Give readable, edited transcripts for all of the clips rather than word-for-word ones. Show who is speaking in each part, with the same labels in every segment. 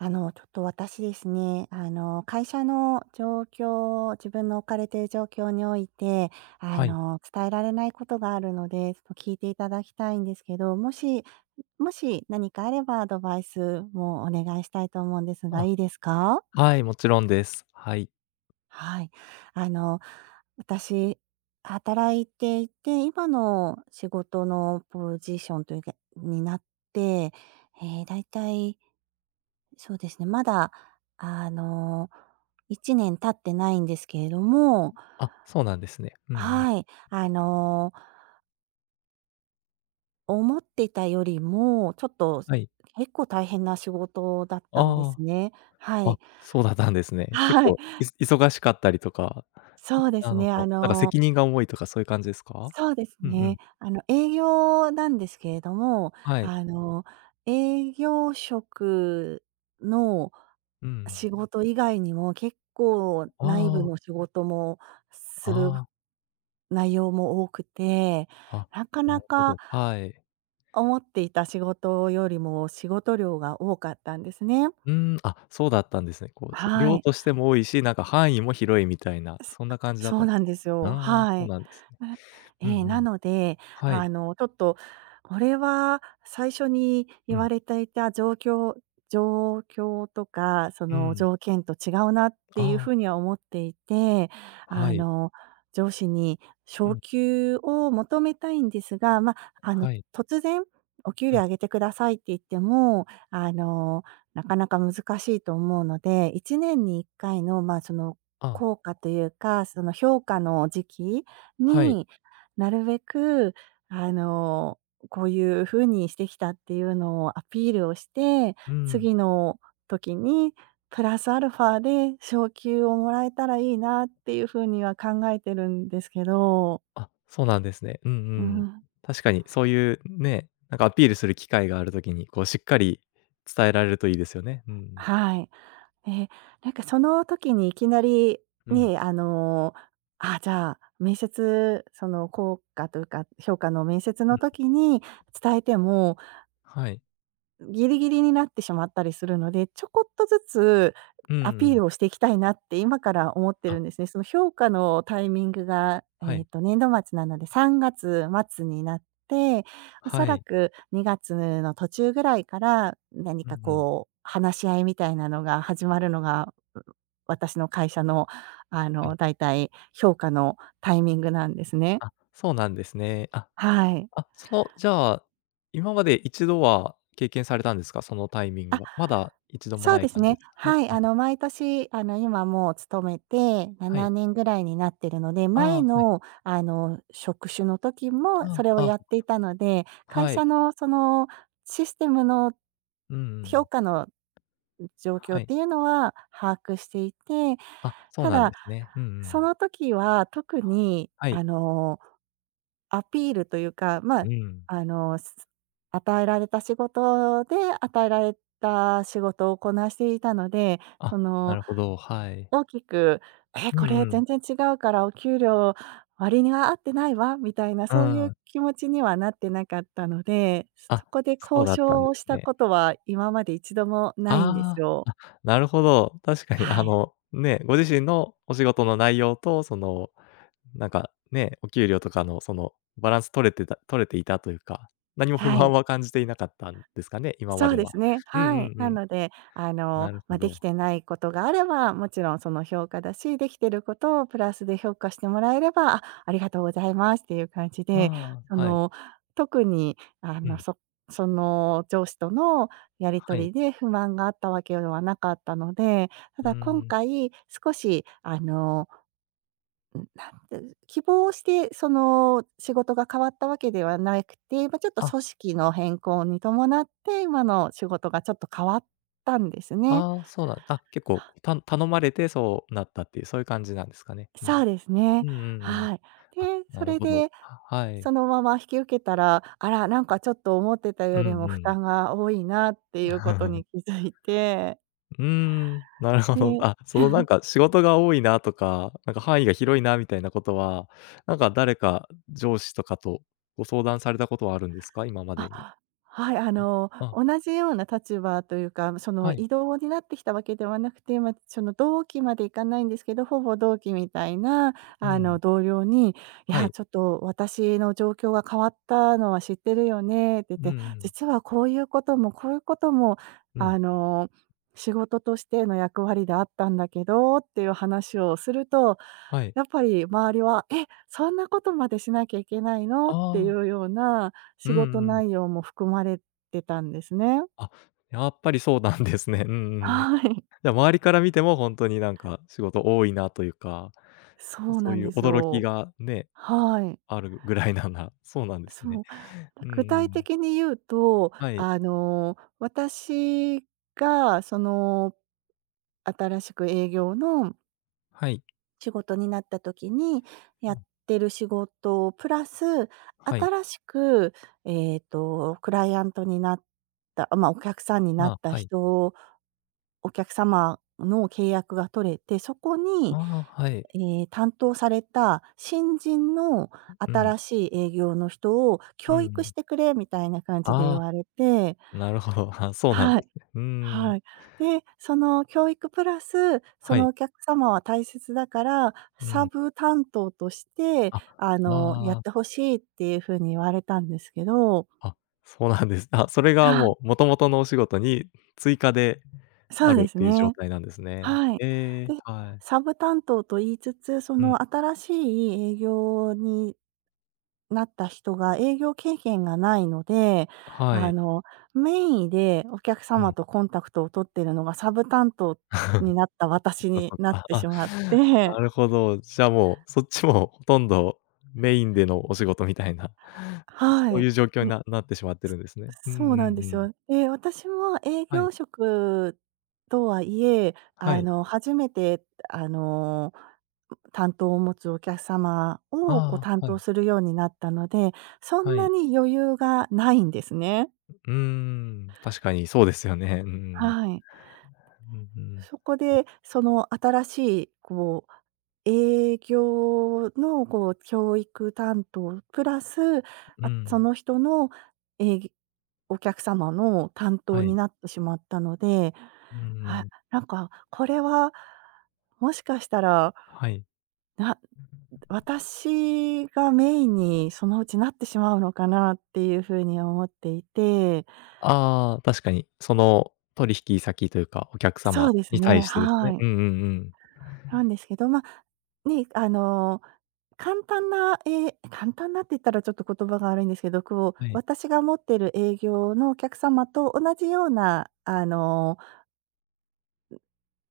Speaker 1: ちょっと私ですね、会社の状況、自分の置かれている状況において、
Speaker 2: はい。
Speaker 1: 伝えられないことがあるので、ちょっと聞いていただきたいんですけど、もし何かあればアドバイスもお願いしたいと思うんですが、
Speaker 2: あ、
Speaker 1: いいですか？
Speaker 2: はい、もちろんです。はい。
Speaker 1: はい。あの、私、働いていて、今の仕事のポジションというかになって、ええ、だいたいそうですね、まだ、あの、1年経ってないんですけれども、
Speaker 2: あ、そうなんですね。うんうん。
Speaker 1: はい、思ってたよりも、ちょっと
Speaker 2: はい。
Speaker 1: 結構大変な仕事だったんで
Speaker 2: あ
Speaker 1: すね。はい。
Speaker 2: そうだったんですね。結
Speaker 1: はい。
Speaker 2: 構、忙しかったりとか、
Speaker 1: そうで
Speaker 2: あ
Speaker 1: す
Speaker 2: の、
Speaker 1: ね、あ
Speaker 2: こう、なんか
Speaker 1: の
Speaker 2: 責任が重いとかそういう感じですか？
Speaker 1: そうです
Speaker 2: うんう
Speaker 1: ね。
Speaker 2: ん。
Speaker 1: 営業なんですけれども、
Speaker 2: はい。
Speaker 1: あの、営業職の
Speaker 2: うん。
Speaker 1: 仕事以外にも、結構内部
Speaker 2: あ
Speaker 1: の仕事も
Speaker 2: あ、
Speaker 1: する
Speaker 2: あ
Speaker 1: 内容も多くて、
Speaker 2: あ、
Speaker 1: なか
Speaker 2: あ、な
Speaker 1: な
Speaker 2: るほ
Speaker 1: か
Speaker 2: ど、はい。
Speaker 1: 思っていた仕事よりも仕事量が多かったんですね。
Speaker 2: そうだったんですね。
Speaker 1: は
Speaker 2: 量
Speaker 1: い。
Speaker 2: としても多いし、なんか範囲も広いみたいな、
Speaker 1: す
Speaker 2: そんな感じだっ
Speaker 1: そ
Speaker 2: た
Speaker 1: う
Speaker 2: んで
Speaker 1: なん
Speaker 2: すか。
Speaker 1: ですよ。
Speaker 2: ああ、
Speaker 1: は
Speaker 2: そう
Speaker 1: い。
Speaker 2: なんですね。
Speaker 1: な
Speaker 2: う
Speaker 1: え
Speaker 2: ん
Speaker 1: え、
Speaker 2: う
Speaker 1: な
Speaker 2: ん。
Speaker 1: ので、
Speaker 2: はい。
Speaker 1: ちょっと、これは最初に
Speaker 2: う
Speaker 1: 言わ
Speaker 2: ん、
Speaker 1: れていた状況とか、そ
Speaker 2: う
Speaker 1: の
Speaker 2: ん。
Speaker 1: 条件と違うなっていう
Speaker 2: あ
Speaker 1: 風には思っていて、
Speaker 2: あ、
Speaker 1: あ
Speaker 2: はい。
Speaker 1: の、上司に
Speaker 2: う
Speaker 1: 昇
Speaker 2: ん、
Speaker 1: 給を求めたいんですが、まあ、
Speaker 2: はい。
Speaker 1: 突然お給
Speaker 2: う
Speaker 1: 料
Speaker 2: ん。
Speaker 1: 上げてくださいって言っても、なかなか難しいと思うので、1年に1回の、まあ、その
Speaker 2: あ、
Speaker 1: 効果というか、その評価の時期
Speaker 2: はい。
Speaker 1: に、なるべくあの、こういう風にしてきたっていうのをアピールをして、
Speaker 2: うん。
Speaker 1: 次の時にプラスアルファで昇給をもらえたらいいなっていう風には考えてるんですけど。
Speaker 2: あ、そうなんですね。うんう
Speaker 1: う
Speaker 2: ん。
Speaker 1: ん、
Speaker 2: 確かにそういうね、なんかアピールする機会があるときに、こうしっかり伝えられるといいですよね。うんうん。
Speaker 1: はい。ええ、なんかその時にいきなり、
Speaker 2: うん、
Speaker 1: ね、あ、じゃあ、面接、その効果というか、評価の面接
Speaker 2: う
Speaker 1: の
Speaker 2: ん。
Speaker 1: 時に伝えても、
Speaker 2: はい。
Speaker 1: ギリギリになってしまったりするので、ちょこっとずつ
Speaker 2: うんう
Speaker 1: アピー
Speaker 2: ん
Speaker 1: ルをしていきたいなって今から思って
Speaker 2: あ
Speaker 1: るんですね。その評価のタイミングが、
Speaker 2: は
Speaker 1: えっ
Speaker 2: い。
Speaker 1: と、年度末なので3月末になって、おそ
Speaker 2: は
Speaker 1: ら
Speaker 2: い。
Speaker 1: く2月の途中ぐらいから、何
Speaker 2: うんう
Speaker 1: か
Speaker 2: ん。
Speaker 1: こう話し合いみたいなのが始まるのが、私の会社の、
Speaker 2: はい。
Speaker 1: だいたい評価のタイミングなんですね。
Speaker 2: あ、そうなんですね。
Speaker 1: はい。
Speaker 2: その、じゃあ、今まで一度は経験されたんですか？そのタイミングは。まだ一度も
Speaker 1: そう
Speaker 2: ない
Speaker 1: です
Speaker 2: 感じ
Speaker 1: ね。
Speaker 2: ですか？うん
Speaker 1: はい。
Speaker 2: うん。
Speaker 1: 毎年、今もう勤めて
Speaker 2: は
Speaker 1: 7
Speaker 2: い。
Speaker 1: 年ぐらいになってるので、
Speaker 2: あ
Speaker 1: 前
Speaker 2: あ、はい。
Speaker 1: の、職種の時も
Speaker 2: あ
Speaker 1: それを
Speaker 2: あ、ああ、
Speaker 1: やっ
Speaker 2: そっ
Speaker 1: てい
Speaker 2: か。
Speaker 1: たので、会
Speaker 2: はい。
Speaker 1: 社のそのシステムの
Speaker 2: うんうん。
Speaker 1: 評価の状況
Speaker 2: は
Speaker 1: っ
Speaker 2: い。
Speaker 1: ていうのは把握していて、
Speaker 2: あ、そう
Speaker 1: た
Speaker 2: なんで
Speaker 1: だ、
Speaker 2: すね。うんう
Speaker 1: そ
Speaker 2: ん。
Speaker 1: の時は特に
Speaker 2: はい。
Speaker 1: アピールというか、まあ、
Speaker 2: うん。
Speaker 1: あの、す与えられた仕事で、与えられた仕事をこなしていたので、
Speaker 2: あ、
Speaker 1: そ
Speaker 2: な
Speaker 1: の、
Speaker 2: るほど、はい。
Speaker 1: 大きく「え、
Speaker 2: う
Speaker 1: こ
Speaker 2: ん
Speaker 1: れ
Speaker 2: うん。
Speaker 1: 全然違うからお給料割には合ってないわ」みたいな、
Speaker 2: う
Speaker 1: そういう
Speaker 2: ん。
Speaker 1: 気持ちにはなってなかったので、そ
Speaker 2: あ、
Speaker 1: そこで
Speaker 2: そう
Speaker 1: 交
Speaker 2: だったん
Speaker 1: 渉
Speaker 2: で
Speaker 1: をし
Speaker 2: す
Speaker 1: た
Speaker 2: ね。
Speaker 1: ことは今まで一度もないんです
Speaker 2: あ
Speaker 1: よ。
Speaker 2: あ、なるほど。確かに
Speaker 1: は
Speaker 2: あ
Speaker 1: い。
Speaker 2: の、ね、ご自身のお仕事の内容と、その、なんか、ね、お給料とかのそのバランス取れてた取れていたというか、何も不
Speaker 1: は
Speaker 2: 満
Speaker 1: い。
Speaker 2: は感じていなかったんですかね？今ま
Speaker 1: そう
Speaker 2: で
Speaker 1: で
Speaker 2: は。
Speaker 1: すね、
Speaker 2: うんう
Speaker 1: は
Speaker 2: ん
Speaker 1: い。
Speaker 2: う
Speaker 1: な
Speaker 2: ん。
Speaker 1: ので、
Speaker 2: なる
Speaker 1: ま
Speaker 2: ほ
Speaker 1: あ、で
Speaker 2: ど。
Speaker 1: きてないことがあれば、もちろんその評価だし、できてることをプラスで評価してもらえれば、あ、ありがとうございますっていう感じで、
Speaker 2: あ
Speaker 1: そ
Speaker 2: あ、はい。
Speaker 1: の、特に、
Speaker 2: うん。
Speaker 1: その上司とのやり
Speaker 2: は
Speaker 1: 取
Speaker 2: い。
Speaker 1: りで不満があったわけではなかったので、た
Speaker 2: うー
Speaker 1: だ今
Speaker 2: ん。
Speaker 1: 回少し、あのう希望して、その、仕事が変わったわけではなくて、まあ、ちょっと
Speaker 2: あ
Speaker 1: 組織の変更に伴って、今の仕事がちょっと変わったんですね。
Speaker 2: ああ、そうなんあ、結構、頼まれてそうなったっていう、そういう感じなんですかね。うん。
Speaker 1: そうですね。
Speaker 2: うんうんうん。
Speaker 1: はい。
Speaker 2: あ、
Speaker 1: で、そ
Speaker 2: なる
Speaker 1: れ
Speaker 2: ほど。
Speaker 1: で、
Speaker 2: はい。
Speaker 1: そのまま引き受けたら、あら、なんかちょっと思ってた
Speaker 2: う
Speaker 1: よ
Speaker 2: んう
Speaker 1: りも負
Speaker 2: ん。
Speaker 1: 担が多いなっていうことに気 づいて、
Speaker 2: うーん、なるほど。
Speaker 1: で
Speaker 2: あ、そのなんか仕事が多いなとか、なんか範囲が広いなみたいなことは、なんか誰か上司とかとご相談されたことはあるんですか？今までに。
Speaker 1: あ、はい、
Speaker 2: あ、
Speaker 1: 同じような立場というか、その、
Speaker 2: はい。
Speaker 1: 異動になってきたわけではなくて、ま、その、同期までいかないんですけど、ほぼ同期みたいな、
Speaker 2: うん。
Speaker 1: 同僚に、「い
Speaker 2: は
Speaker 1: や、
Speaker 2: い。
Speaker 1: ちょっと私の状況が変わったのは知ってるよね」って言っ
Speaker 2: うんう
Speaker 1: て、
Speaker 2: ん。
Speaker 1: 「実はこういうことも、こういうことも、
Speaker 2: う
Speaker 1: あ
Speaker 2: ん。
Speaker 1: の、仕事としての役割であったんだけど」っていう話をすると、
Speaker 2: はい。
Speaker 1: やっぱり周りは、「え、そんなことまでしなきゃいけないの？」ってい
Speaker 2: あ
Speaker 1: う
Speaker 2: あ。
Speaker 1: ような
Speaker 2: う
Speaker 1: 仕事
Speaker 2: んうん。
Speaker 1: 内容も含まれてたんですね。
Speaker 2: あ、やっぱりそうなんですね。うんうんうん。
Speaker 1: はい。
Speaker 2: じゃあ、周りから見ても本当になんか仕事多いなというか、
Speaker 1: そう
Speaker 2: そ
Speaker 1: な
Speaker 2: う
Speaker 1: ん
Speaker 2: いう
Speaker 1: です
Speaker 2: 驚き
Speaker 1: よ。
Speaker 2: がね、
Speaker 1: はい。
Speaker 2: あるぐらいなんだ。そうなんです
Speaker 1: そ
Speaker 2: ね。
Speaker 1: う。
Speaker 2: うん
Speaker 1: 具
Speaker 2: う
Speaker 1: 体
Speaker 2: ん。
Speaker 1: 的に言うと、
Speaker 2: はい。
Speaker 1: 私がその、新しく営業の
Speaker 2: はい。
Speaker 1: 仕事になった時に、
Speaker 2: う
Speaker 1: やっ
Speaker 2: ん。
Speaker 1: てる仕事プラス、
Speaker 2: はい。
Speaker 1: 新しく、えっと、クライアントになった、あ、まあ、お客さんにな
Speaker 2: あ
Speaker 1: っ
Speaker 2: あ、
Speaker 1: た
Speaker 2: はい。
Speaker 1: 人をお客様の契約が取れて、そこに、
Speaker 2: ああ、はい。
Speaker 1: 担当された新人の
Speaker 2: うん。
Speaker 1: 新しい営業の人を
Speaker 2: う
Speaker 1: 教育し
Speaker 2: ん。
Speaker 1: てくれみたいな感じで言
Speaker 2: あ
Speaker 1: われて
Speaker 2: あ、なるほど。あ、そうなん
Speaker 1: は
Speaker 2: で
Speaker 1: い。
Speaker 2: すね。うーん。
Speaker 1: はい。で、その教育プラス、そ
Speaker 2: は
Speaker 1: の
Speaker 2: い。
Speaker 1: お客様は大切だから、
Speaker 2: う
Speaker 1: サ
Speaker 2: ん。
Speaker 1: ブ担当として、
Speaker 2: あ、
Speaker 1: やっ
Speaker 2: あ
Speaker 1: て
Speaker 2: あ、
Speaker 1: 欲しいっていう風に言われたんですけど
Speaker 2: あ、そうなんです。あ、それが
Speaker 1: はい、
Speaker 2: もう元々のお仕事に追加で
Speaker 1: そ
Speaker 2: あ
Speaker 1: う
Speaker 2: る
Speaker 1: で
Speaker 2: っ
Speaker 1: す
Speaker 2: ていう状
Speaker 1: ね。
Speaker 2: 態なんですね。
Speaker 1: はい。
Speaker 2: ええ、
Speaker 1: で、
Speaker 2: はい。
Speaker 1: サブ担当と言いつつ、そ
Speaker 2: うん。
Speaker 1: の新しい営業になった人が営業経験がないので、
Speaker 2: は
Speaker 1: あ
Speaker 2: い。
Speaker 1: の、メインでお客
Speaker 2: う
Speaker 1: 様
Speaker 2: ん。
Speaker 1: とコンタクトを取ってるのがサブ担当になった私に
Speaker 2: そっ
Speaker 1: なっ
Speaker 2: か。
Speaker 1: てし
Speaker 2: あ、
Speaker 1: まっ
Speaker 2: な
Speaker 1: て
Speaker 2: るほど。じゃあ、もうそっちもほとんどメインでのお仕事みたいな、
Speaker 1: は
Speaker 2: そういう状況
Speaker 1: い。ん、
Speaker 2: にななってしまってるんですね。うんう
Speaker 1: そう
Speaker 2: ん
Speaker 1: なんで
Speaker 2: う
Speaker 1: す
Speaker 2: ん。
Speaker 1: よ。で、私も営
Speaker 2: は
Speaker 1: 業
Speaker 2: い、
Speaker 1: 職とはいえ、
Speaker 2: はい。
Speaker 1: 初めて、あの、担当を持つお客様を、こう、
Speaker 2: ああ、
Speaker 1: 担
Speaker 2: は
Speaker 1: 当
Speaker 2: い、
Speaker 1: するようになったので、そん
Speaker 2: は
Speaker 1: な
Speaker 2: い。
Speaker 1: に余裕がないんですね。
Speaker 2: うーん、確かにそうですよね。うん、
Speaker 1: はい。
Speaker 2: うんうん。
Speaker 1: そこで、その新しい、こう、営業のこう教育担当プラス、
Speaker 2: うんう
Speaker 1: あ、そ
Speaker 2: ん
Speaker 1: の人の、えいお客様の担当
Speaker 2: は
Speaker 1: に
Speaker 2: い。
Speaker 1: なってしまったので、
Speaker 2: うんう
Speaker 1: あ、
Speaker 2: ん。
Speaker 1: なんかこれは、もしかしたら、
Speaker 2: はい。
Speaker 1: な私がメインにそのうちなってしまうのかなっていう風に思っていて。
Speaker 2: ああ、確かに。その取引先というか、お客
Speaker 1: そう
Speaker 2: 様
Speaker 1: です
Speaker 2: に
Speaker 1: ね、
Speaker 2: 対してです
Speaker 1: は
Speaker 2: ね。
Speaker 1: い。
Speaker 2: うんうんうん。
Speaker 1: なんですけど、ま、ね、簡単な、えー簡単なって言ったらちょっと言葉が悪いんですけど、こう、
Speaker 2: はい、
Speaker 1: 私が持ってる営業のお客様と同じような、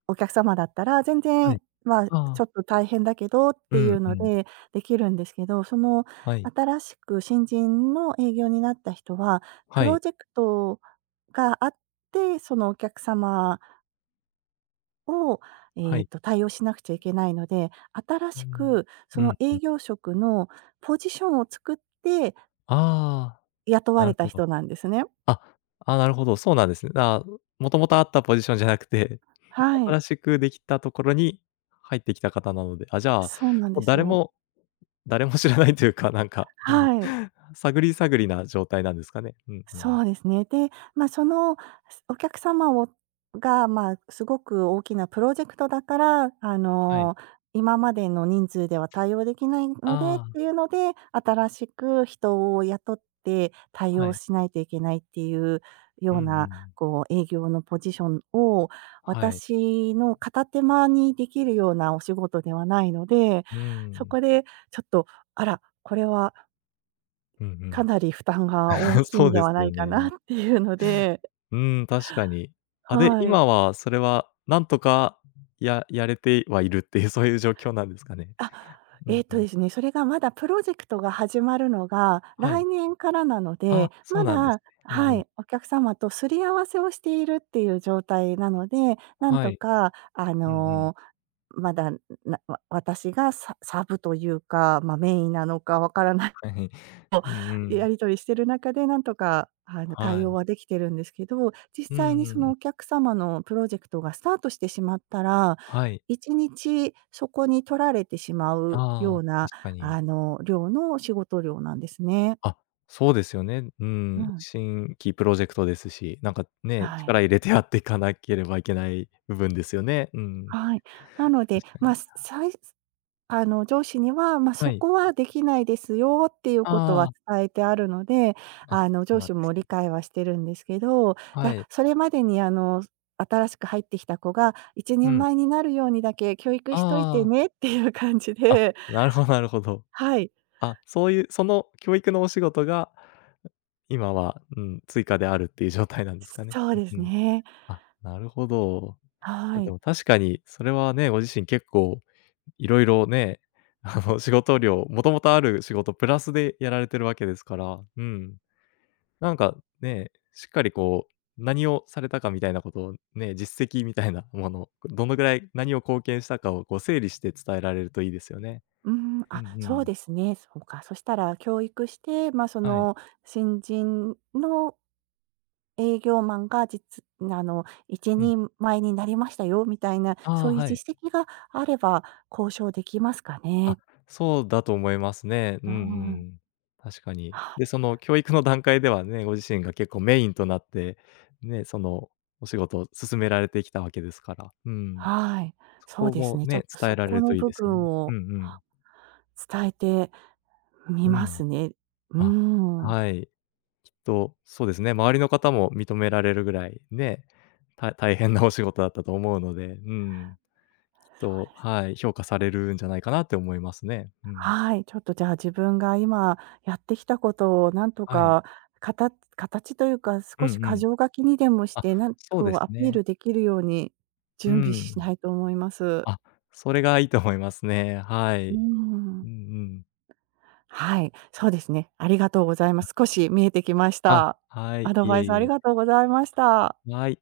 Speaker 1: お客様だったら、全
Speaker 2: は
Speaker 1: 然、
Speaker 2: い。
Speaker 1: まあ、ちょ
Speaker 2: あ
Speaker 1: っ
Speaker 2: あ、
Speaker 1: と大変だけどっ
Speaker 2: う
Speaker 1: てい
Speaker 2: ん
Speaker 1: う
Speaker 2: う
Speaker 1: の
Speaker 2: ん。
Speaker 1: でできるんですけど、その
Speaker 2: はい、
Speaker 1: 新しく新人の営業になった人は、プ
Speaker 2: は
Speaker 1: ロ
Speaker 2: い、
Speaker 1: ジェクトがあって、そのお客様を、
Speaker 2: は
Speaker 1: えっ
Speaker 2: い。
Speaker 1: と、対応しなくちゃいけないので、新
Speaker 2: う
Speaker 1: し
Speaker 2: ん。
Speaker 1: くそ
Speaker 2: う
Speaker 1: の
Speaker 2: ん、う
Speaker 1: 営
Speaker 2: ん。
Speaker 1: 業職のポジションを作って
Speaker 2: あ
Speaker 1: 雇
Speaker 2: あ、
Speaker 1: わ
Speaker 2: な
Speaker 1: れ
Speaker 2: る
Speaker 1: た
Speaker 2: ほど。
Speaker 1: 人なんですね。
Speaker 2: あ、なるほど、そうなんですね。あ、もともとあったポジションじゃなくて、
Speaker 1: はい。
Speaker 2: 新しくできたところに入ってきた方なので、あ、じゃあ、
Speaker 1: そうなんで
Speaker 2: もう
Speaker 1: す
Speaker 2: 誰
Speaker 1: よ。
Speaker 2: も誰も知らないというか、なんか、うん、
Speaker 1: はい。
Speaker 2: 探り探りな状態なんですかね。うんう
Speaker 1: そ
Speaker 2: ん。
Speaker 1: うですね。で、まあ、その、お客様を、まあ、すごく大きなプロジェクトだから、
Speaker 2: はい。
Speaker 1: 今までの人数では対応できないのでっ
Speaker 2: あ
Speaker 1: ていうので、新しく人を雇って
Speaker 2: あ、
Speaker 1: 対
Speaker 2: は
Speaker 1: 応
Speaker 2: い。
Speaker 1: しないといけないっていう
Speaker 2: う
Speaker 1: よ
Speaker 2: ん
Speaker 1: う
Speaker 2: う
Speaker 1: な、
Speaker 2: ん。
Speaker 1: こう営業のポジションを、
Speaker 2: はい。
Speaker 1: 私の片手間にできるようなお仕事ではないので、
Speaker 2: う
Speaker 1: そ
Speaker 2: ん。
Speaker 1: こでちょっと、あら、これは
Speaker 2: うんう
Speaker 1: か
Speaker 2: ん。
Speaker 1: なり負担が大 きい
Speaker 2: そ
Speaker 1: ん
Speaker 2: う
Speaker 1: で
Speaker 2: で
Speaker 1: は
Speaker 2: す
Speaker 1: な
Speaker 2: よ
Speaker 1: いかなっ
Speaker 2: ね。
Speaker 1: ていうので、
Speaker 2: うーん、確かに。あ、で、
Speaker 1: はい。
Speaker 2: 今はそれはなんとかやれてはいるっていう、そういう状況なんですかね？
Speaker 1: あ、
Speaker 2: うん
Speaker 1: えっ
Speaker 2: う
Speaker 1: と
Speaker 2: ん。
Speaker 1: ですね、それがまだプロジェクトが始まるのが
Speaker 2: はい。
Speaker 1: 来年からなの
Speaker 2: あ、
Speaker 1: で、
Speaker 2: そ
Speaker 1: ま
Speaker 2: うなんです
Speaker 1: だ
Speaker 2: ね。うん
Speaker 1: は
Speaker 2: うん。
Speaker 1: い、お客様とすり合わせをしているっていう状態なので、なん
Speaker 2: は
Speaker 1: と
Speaker 2: い。
Speaker 1: か
Speaker 2: うんうん。
Speaker 1: まだ、私がサブというか、ま、メインなのかわからない
Speaker 2: はい。うんうん。
Speaker 1: やり取りしてる中で、なんとか、
Speaker 2: は
Speaker 1: 対応
Speaker 2: い。
Speaker 1: はできてるんですけど、実
Speaker 2: うん
Speaker 1: 際
Speaker 2: う
Speaker 1: にそ
Speaker 2: んう
Speaker 1: のお
Speaker 2: ん。
Speaker 1: 客様のプロジェクトがスタートしてしまったら、
Speaker 2: はい。
Speaker 1: 1日そこに取られてしまう
Speaker 2: あ
Speaker 1: よ
Speaker 2: あ、
Speaker 1: うな、
Speaker 2: 確かに。
Speaker 1: 仕事量なんですね。
Speaker 2: あ、そうですよね。う
Speaker 1: う
Speaker 2: ん、
Speaker 1: ん。
Speaker 2: 新規プロジェクトですし、なんかね、
Speaker 1: はい。
Speaker 2: 力入れてやっていかなければいけない部分ですよね。うん。
Speaker 1: はい。なので、
Speaker 2: 確か
Speaker 1: ま
Speaker 2: に。
Speaker 1: あ、上司には、まあ、
Speaker 2: は
Speaker 1: そ
Speaker 2: い。
Speaker 1: こはできないですよっていうことは
Speaker 2: あ
Speaker 1: 伝えてあるので、
Speaker 2: あ、あ、そ
Speaker 1: 上
Speaker 2: うなん
Speaker 1: 司
Speaker 2: で
Speaker 1: も
Speaker 2: す
Speaker 1: 理
Speaker 2: ね。
Speaker 1: 解はしてるんですけど、じ
Speaker 2: は
Speaker 1: ゃ、
Speaker 2: い。
Speaker 1: それまでに新しく入ってきた子が一
Speaker 2: う
Speaker 1: 人
Speaker 2: ん。
Speaker 1: 前になるようにだけ教育
Speaker 2: あ
Speaker 1: しといて
Speaker 2: あ。
Speaker 1: ねっていう感じ
Speaker 2: あ、
Speaker 1: で、
Speaker 2: なるほど、なるほど。
Speaker 1: はい、
Speaker 2: あ、そういうその教育のお仕事が、今は、うん、追加であるっていう状態なんですかね。
Speaker 1: そう
Speaker 2: う
Speaker 1: で
Speaker 2: ん
Speaker 1: す
Speaker 2: うん。
Speaker 1: ね。
Speaker 2: あ、なるほど。
Speaker 1: は
Speaker 2: で
Speaker 1: い。
Speaker 2: も確かにそれはね、ご自身結構いろいろね、あの、仕事量、もともとある仕事プラスでやられてるわけですから、うん。なんかね、しっかりこう、何をされたかみたいなことをね、実績みたいなもの、どのぐらい何を貢献したかをこう整理して伝えられるといいですよね。
Speaker 1: うん、
Speaker 2: うん
Speaker 1: あ、
Speaker 2: う
Speaker 1: そう
Speaker 2: ん。
Speaker 1: ですね、そうか。そしたら教育して、まあ、そ
Speaker 2: はい。
Speaker 1: の新人の営業マンが、実あの、一
Speaker 2: うん。
Speaker 1: 人前になりましたよみたいな、
Speaker 2: あ
Speaker 1: そう
Speaker 2: あ、
Speaker 1: いう
Speaker 2: はい。
Speaker 1: 実績があれば交渉できますか
Speaker 2: あ、
Speaker 1: ね？
Speaker 2: そうだと思いますね。うん
Speaker 1: うん。
Speaker 2: うん。確かに。
Speaker 1: は
Speaker 2: で、その教育の段階ではね、ご自身が結構メインとなって、ね、そのお仕事を進められてきたわけですから。うん。
Speaker 1: はい。
Speaker 2: そ
Speaker 1: そう
Speaker 2: こ
Speaker 1: です
Speaker 2: も
Speaker 1: ね、ちょ
Speaker 2: ね、
Speaker 1: っと
Speaker 2: 伝え
Speaker 1: そ
Speaker 2: られ
Speaker 1: こ
Speaker 2: る
Speaker 1: の
Speaker 2: といい
Speaker 1: 部
Speaker 2: ですよ
Speaker 1: 分
Speaker 2: ね。うん
Speaker 1: を
Speaker 2: うん。
Speaker 1: 伝えてみ
Speaker 2: う
Speaker 1: ま
Speaker 2: ん。
Speaker 1: すね。う
Speaker 2: あ、
Speaker 1: ん。
Speaker 2: はい。きっとそうですね、周りの方も認められるぐらいね、大変なお仕事だったと思うので、うん。きっ
Speaker 1: そ
Speaker 2: と、
Speaker 1: うですね。
Speaker 2: はい、評価されるんじゃないかなって思いますね。うん。
Speaker 1: はい、ちょっとじゃあ自分が今やってきたことをなんと
Speaker 2: はい。
Speaker 1: か、形形というか、
Speaker 2: う
Speaker 1: 少し
Speaker 2: んう
Speaker 1: 箇
Speaker 2: ん。
Speaker 1: 条書きにでもし
Speaker 2: あ、
Speaker 1: て、なん
Speaker 2: そう
Speaker 1: こ
Speaker 2: で
Speaker 1: う
Speaker 2: す
Speaker 1: アピー
Speaker 2: ね。
Speaker 1: ルできるように
Speaker 2: う
Speaker 1: 準備しな
Speaker 2: ん。
Speaker 1: いと思います。
Speaker 2: あ、それがいいと思いますね。は
Speaker 1: うー
Speaker 2: い。う
Speaker 1: ん。
Speaker 2: んうん。
Speaker 1: はい、そうですね。ありがとうございます。
Speaker 2: あ、
Speaker 1: 少し見えてきました。
Speaker 2: は
Speaker 1: ア
Speaker 2: い、
Speaker 1: ド
Speaker 2: い
Speaker 1: バ
Speaker 2: え
Speaker 1: イス
Speaker 2: い
Speaker 1: あり
Speaker 2: え。
Speaker 1: がとうございました。
Speaker 2: はい。